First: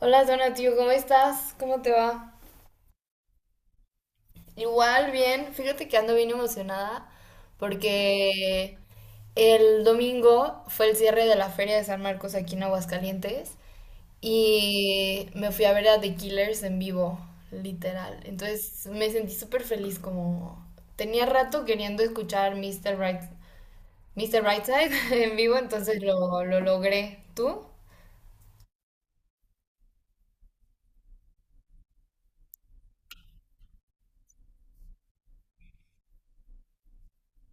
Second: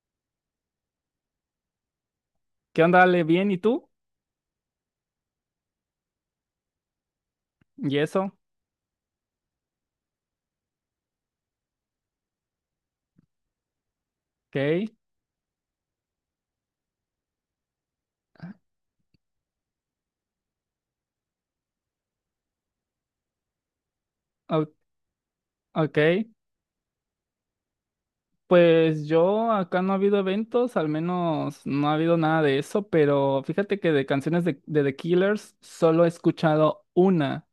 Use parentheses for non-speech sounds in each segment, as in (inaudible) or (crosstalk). Hola Donatio, ¿cómo estás? ¿Cómo te va? ¿Qué onda, Ale? ¿Bien? ¿Y tú? Igual, bien. Fíjate que ando bien emocionada ¿Y eso? porque el domingo fue el cierre de la Feria de San Marcos aquí en Aguascalientes Ok. y me fui a ver a The Killers en vivo, literal. Entonces me sentí súper feliz como tenía rato queriendo escuchar Mr. Right, Mr. o- Brightside (laughs) en vivo, entonces Ok. lo logré. ¿Tú? Pues yo acá no ha habido eventos, al menos no ha habido nada de eso, pero fíjate que de canciones de The Killers solo he escuchado una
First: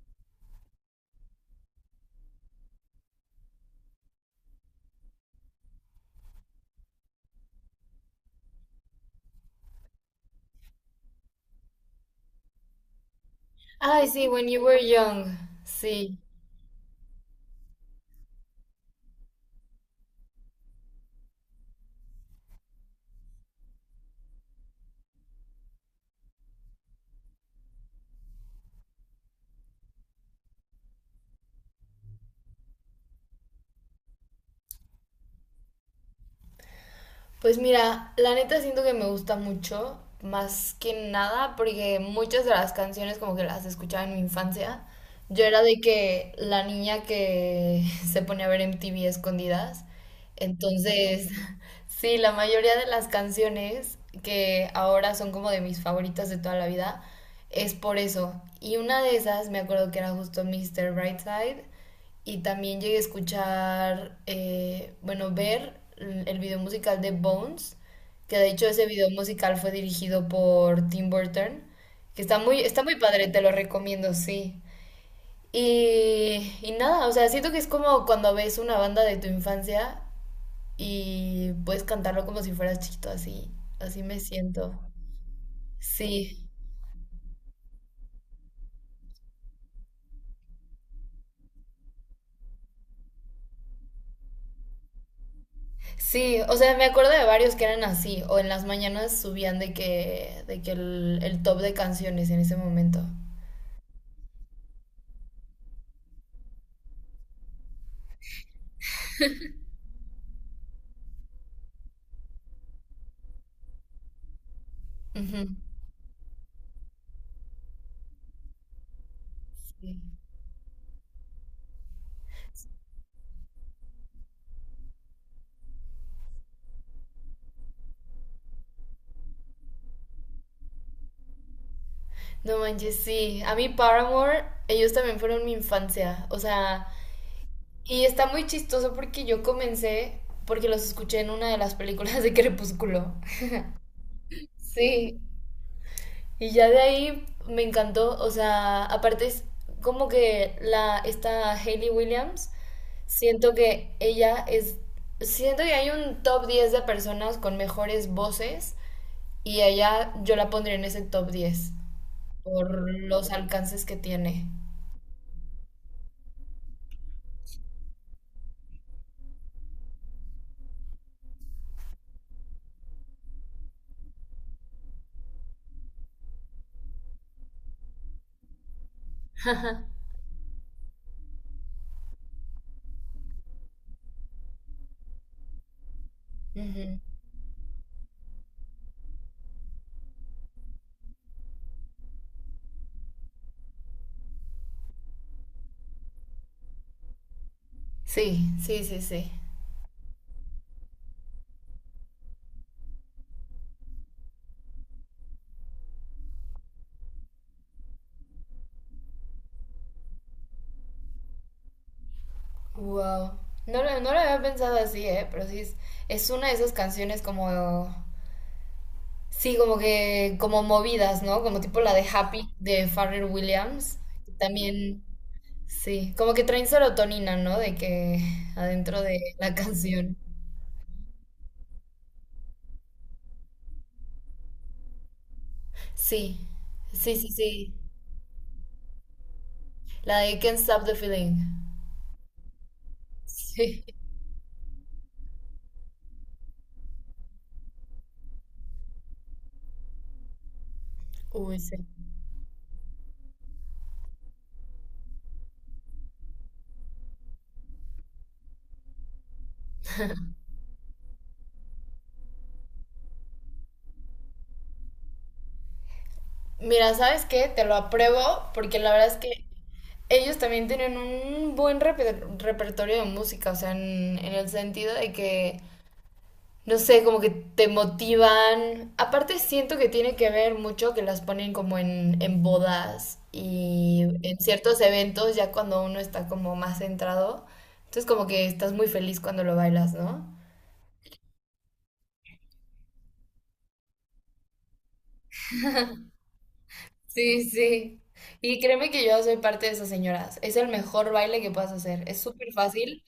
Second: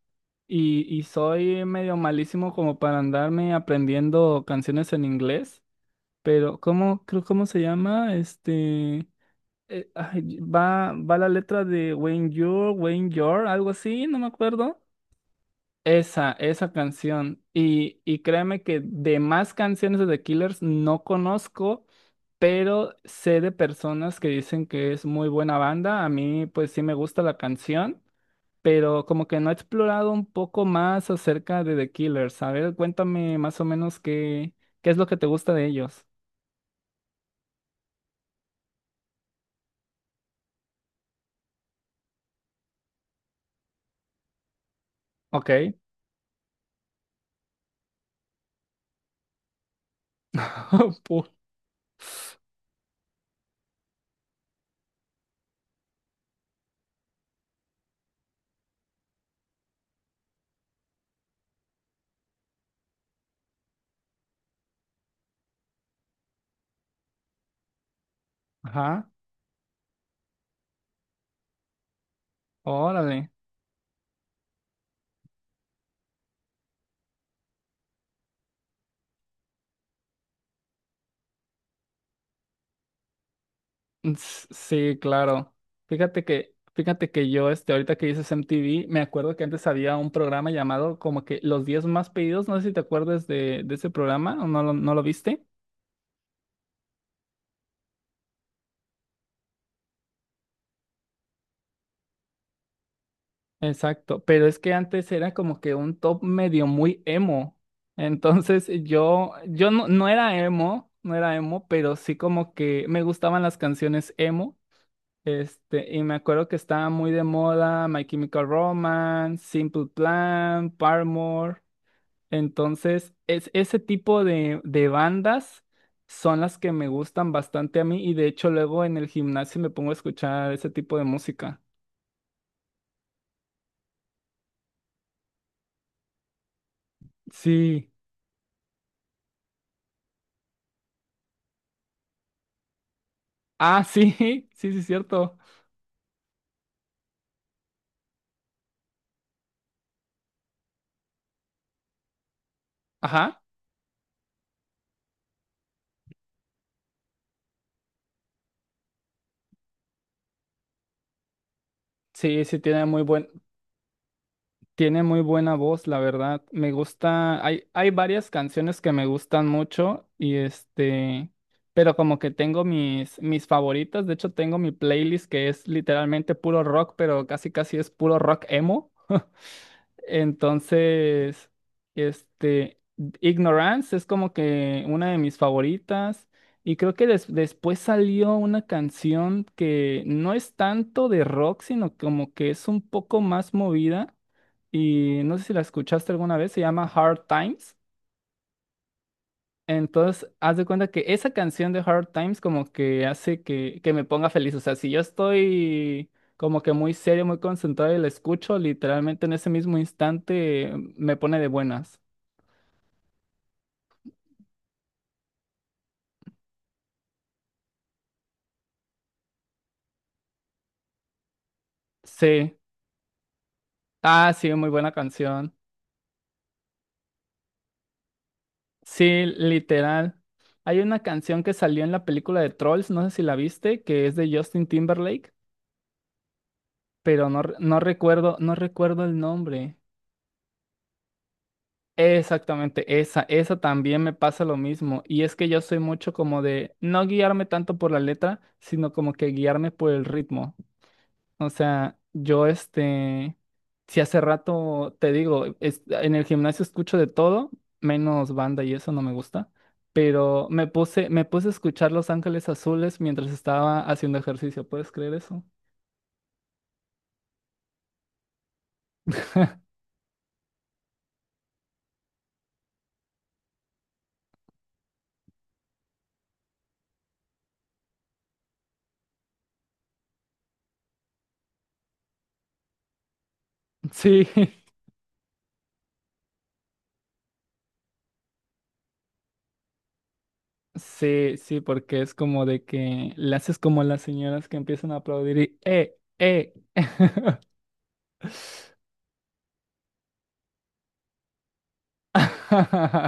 y soy medio malísimo como para andarme aprendiendo canciones en inglés, pero ¿cómo, creo, cómo se llama? Va la letra de When You're, algo así, Ay, no me sí, When You Were acuerdo. Young. Sí. Esa canción. Y créeme que de más canciones de The Killers no conozco, pero sé de personas que dicen que es muy buena banda. A mí, pues sí me gusta la canción, pero como que no he explorado un poco más acerca de The Killers. A ver, cuéntame más o menos qué es lo que te gusta de ellos. Pues mira, la neta siento que me gusta mucho, más que nada, porque muchas de las canciones como que las escuchaba en mi infancia. Yo era Ok. de que la niña que (laughs) se pone a ver MTV escondidas. (laughs) Entonces, Pu- (laughs) sí, la mayoría de las canciones que ahora son como de mis favoritas de toda la vida es por eso. Y una de esas me acuerdo que era justo Mr. Brightside. Y también llegué a escuchar, bueno, ver el video musical de Bones, que de hecho ese video Ajá. musical fue dirigido por Tim Burton, que está muy Órale. padre, te lo recomiendo, sí. Y nada, o sea, siento que es como cuando ves una banda de tu infancia y puedes cantarlo como si fueras chiquito, así, así me siento. Sí, claro. Fíjate Sí. que, fíjate que yo, ahorita que dices MTV, me acuerdo que antes había un programa llamado como que Los 10 más pedidos, no sé si te acuerdas de ese programa, ¿o no lo viste? Sí, o sea, me acuerdo de varios que eran así, o en las mañanas subían de que el top de canciones en ese momento. Exacto, pero es que antes era como que un top medio muy emo. Entonces yo, yo no era emo, no era emo, pero sí como que me gustaban las canciones emo. Ujú, Y me acuerdo que estaba muy de moda My Chemical Romance, Simple sí. Plan, Paramore. Entonces, ese tipo de bandas son las que me gustan bastante a mí y de hecho luego en el gimnasio me pongo a escuchar ese tipo de música. No manches, sí. A mí Paramore, ellos también fueron mi infancia. O sea, Sí. y está muy chistoso porque yo comencé porque los escuché en una de las películas de Crepúsculo. Ah, sí, (laughs) sí, sí, Sí. cierto. Y ya de ahí me encantó, o sea, aparte es como que la, esta Hayley Williams, Ajá. siento que ella es, siento que hay un top 10 de personas con mejores voces y ella yo la pondría en ese top 10 Sí, sí, por los alcances que tiene. tiene muy buena voz, la verdad. Me gusta, hay varias canciones que me gustan mucho y pero como que tengo mis favoritas. De hecho, tengo mi playlist que es literalmente puro rock, pero casi casi es puro rock emo. (laughs) Entonces, este, Ignorance es como que una de mis favoritas. Y creo Ujú. que después salió una canción que no es tanto de rock, sino como que es un poco más movida. Y no sé si la escuchaste alguna vez, se llama Hard Times. Sí, sí, sí, sí. Entonces, haz de cuenta que esa canción de Hard Times como que hace que me ponga feliz. O sea, si yo estoy como que muy serio, muy concentrado y la escucho, literalmente en ese mismo instante me pone de buenas. Wow. No, no lo había pensado así, ¿eh? Pero sí, es una de esas canciones como. Sí, como movidas, ¿no? Como tipo la de Happy Sí. de Pharrell Williams. Ah, sí, muy buena También, canción. sí, como que traen serotonina, ¿no? De que adentro de Sí, la (laughs) literal. canción. Hay una canción que salió en la película de Trolls, no sé si la viste, que es de Justin Timberlake, Sí, sí, sí, pero no, re- sí. no recuerdo, no recuerdo el nombre. La de Can't Stop the Feeling. Exactamente, esa Sí, también me pasa lo mismo. Y es que yo soy mucho como de no guiarme tanto por la letra, sino como que guiarme por el ritmo. O uy, sí. sea, yo si hace rato te digo, en el gimnasio escucho de todo, menos banda y eso no me gusta, pero me puse a escuchar Los Ángeles Azules mientras estaba haciendo ejercicio. ¿Puedes creer eso? Mira, ¿sabes qué? Te lo apruebo porque la verdad es que ellos también tienen un buen repertorio de música, o sea, en el sentido de que no sé, como que te motivan. Aparte siento que tiene que ver mucho que las ponen como en bodas y (laughs) Sí. en ciertos eventos, ya cuando uno está como más centrado. Entonces como que estás muy feliz cuando lo bailas, ¿no? Sí, sí, porque es como de que le haces como las señoras que empiezan a aplaudir y ¡eh, eh! Sí, sí. Y créeme (laughs) que yo soy parte de esas señoras. Es el mejor baile que puedas hacer. Es súper fácil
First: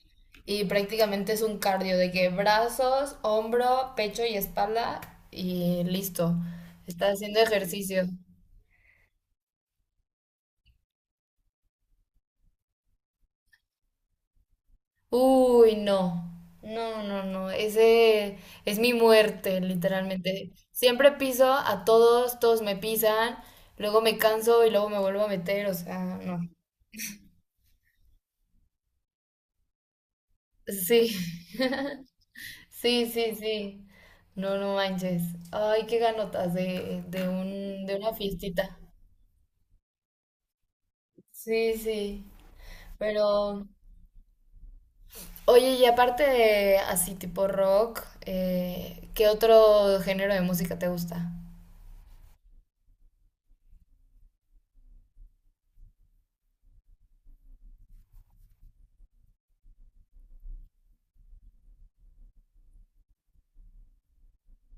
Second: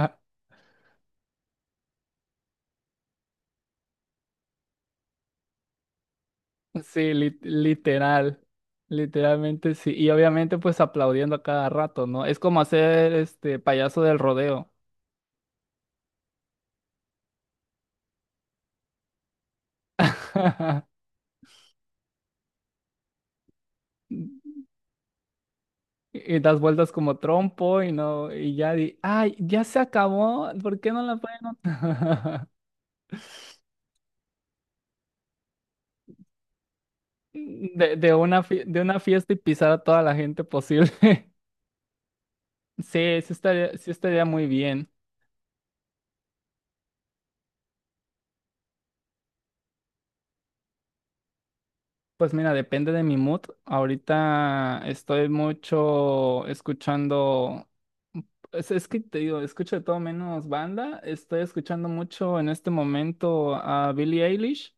y prácticamente es un cardio de que brazos, hombro, pecho y espalda y listo. Sí, Estás haciendo ejercicio. literal, literalmente sí. Y obviamente pues aplaudiendo a cada rato, ¿no? Es como hacer este payaso del rodeo. Uy, no. No, no, no. Ese es mi muerte, literalmente. (laughs) Siempre piso a todos, todos me pisan, luego me canso y luego me vuelvo a meter, o sea, no. Y das vueltas como trompo y no, y ya di, ay, ya se acabó, ¿por qué Sí. no la pueden (laughs) ot-?"?" Sí, sí, sí. No, no manches. Ay, qué ganotas (laughs) de una fiestita. de una fiesta y pisar a toda la gente posible. Sí, sí. Sí, Pero, sí estaría muy bien. oye, y aparte de así tipo rock, ¿qué otro género de música te gusta? Pues mira, depende de mi mood. Ahorita estoy mucho escuchando, es que te digo, escucho de todo menos banda. Estoy escuchando mucho en este momento a Billie Eilish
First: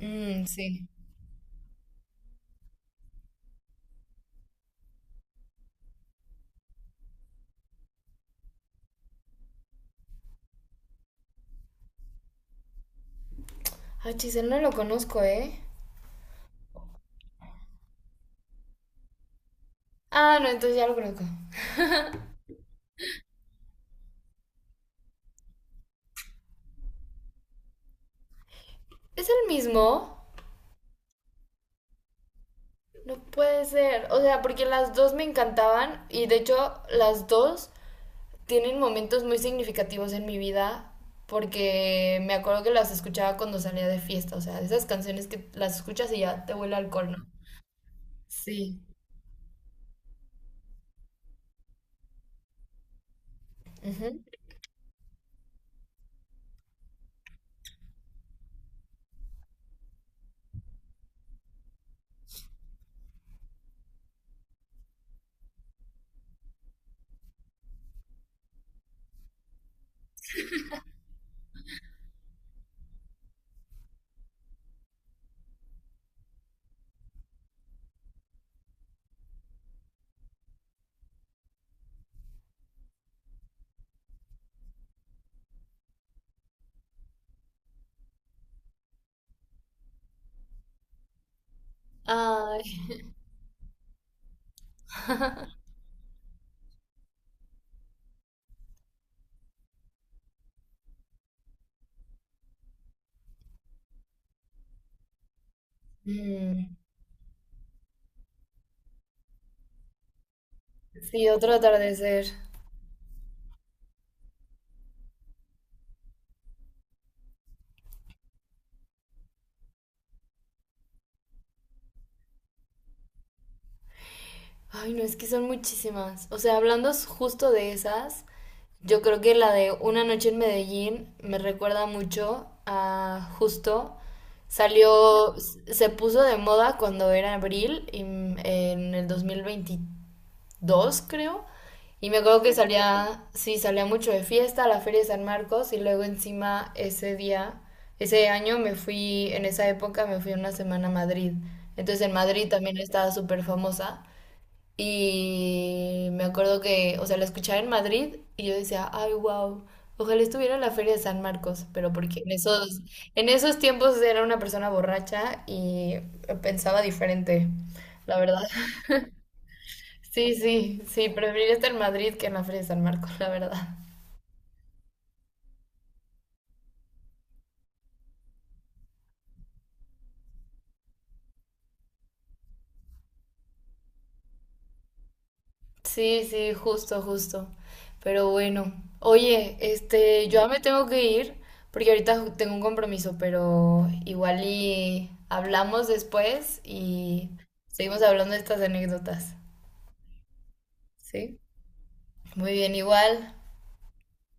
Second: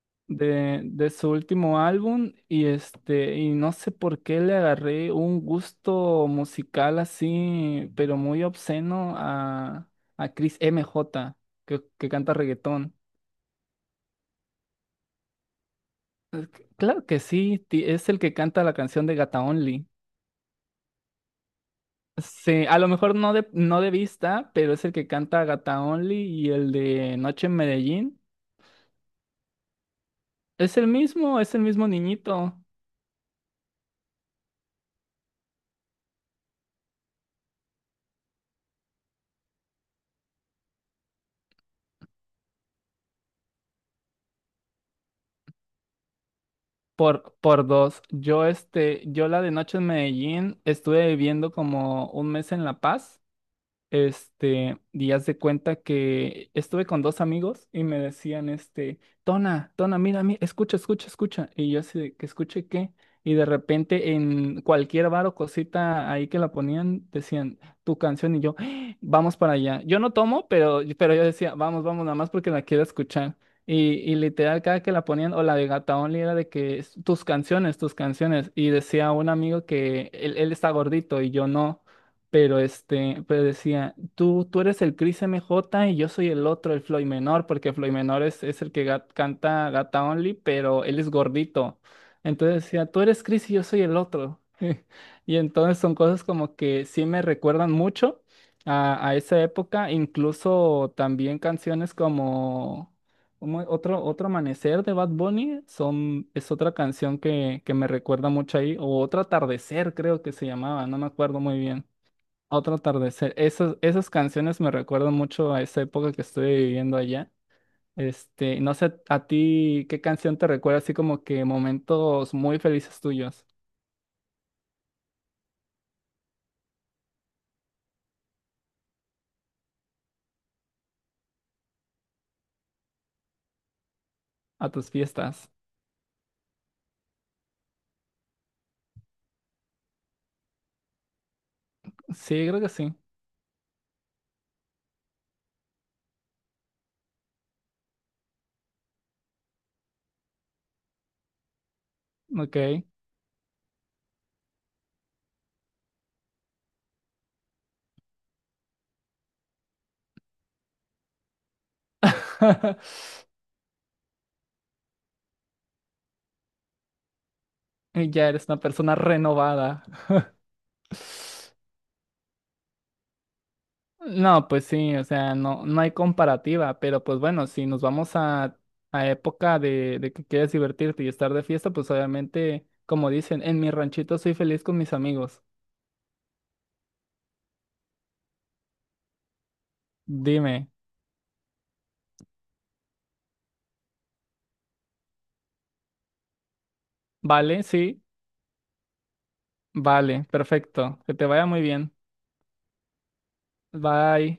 Mm, sí. de su último álbum y y no sé por qué le agarré un gusto musical así, pero muy obsceno a Chris M J que canta reggaetón. Ah, Chisel, no lo conozco, ¿eh? Claro que sí, es el que canta la canción de Gata Only. Ah, no, entonces ya lo conozco. Sí, a lo mejor no no de vista, pero es el que canta Gata Only y el de Noche en Medellín. ¿Es el mismo? Es el mismo niñito. No puede ser. O sea, porque las dos me encantaban y de hecho las dos tienen momentos muy significativos en mi vida porque me acuerdo que las escuchaba cuando salía de fiesta. O sea, esas canciones que las escuchas y ya te huele a alcohol, ¿no? Por dos. Yo, Sí. Yo la de Noche en Medellín estuve viviendo como un mes en La Paz. Ujú. Este, y haz de cuenta que estuve con dos amigos y me decían, este, Tona, Tona, mira, mí escucha, escucha, escucha. Y yo así de que escuche qué. Y de repente en cualquier bar o cosita ahí que la ponían, decían tu canción y yo, "Ah, vamos para allá. Yo no tomo, pero yo decía, vamos, vamos, nada más porque la quiero escuchar. Y literal, cada que la ponían, o la de Gata Only era de que tus canciones, tus canciones. Y decía un amigo que él está gordito y yo no. Pero este, pero decía, tú eres el Chris M J y yo soy el otro, el Floyd Menor, porque Floyd Menor es el que canta Gata Only, pero él es gordito. Ay. Entonces decía, tú eres Chris y yo soy el otro. (laughs) Y (laughs) entonces son cosas como que sí me recuerdan mucho a esa época, incluso también canciones como, otro amanecer de Bad Bunny es otra Mm, canción que me recuerda mucho ahí, o otro atardecer creo que se llamaba, no me sí, acuerdo otro muy bien. atardecer. Otro atardecer. Esas canciones me recuerdan mucho a esa época que estuve viviendo allá. Este, no sé a ti qué canción te recuerda así como que momentos muy felices tuyos, Ay, no, es que son muchísimas. O sea, hablando justo de esas, yo creo que la de Una noche en Medellín me recuerda mucho a justo. a tus Salió, fiestas. s- se puso de moda cuando era abril y en el 2022 creo. Y me Sí, acuerdo que creo que sí. salía, sí, salía mucho de fiesta a la Feria de San Marcos y luego encima ese día, ese año me fui, en esa época me fui una semana a Madrid. Entonces en Madrid también Ok. estaba súper famosa. Y me acuerdo que, o sea, la escuchaba en Madrid y yo decía, ay, wow, ojalá estuviera en la Feria de San Marcos, pero porque (laughs) en esos tiempos era una persona borracha y pensaba diferente, Y la ya verdad. eres una (laughs) persona renovada. Sí, sí, sí, preferiría estar en Madrid que en la Feria de San Marcos, la verdad. No, pues sí, o sea, no, no hay comparativa, pero pues bueno, si nos vamos a época de que quieres divertirte y estar de fiesta, pues obviamente, como dicen, en mi ranchito soy feliz con mis amigos. Sí, sí, justo, justo. Pero bueno, oye, este, yo ya me Dime. tengo que ir porque ahorita tengo un compromiso, pero igual y hablamos después y Vale, sí, seguimos hablando de estas anécdotas. vale, perfecto. Que te ¿Sí? vaya muy bien. Muy bien, igual. Bye.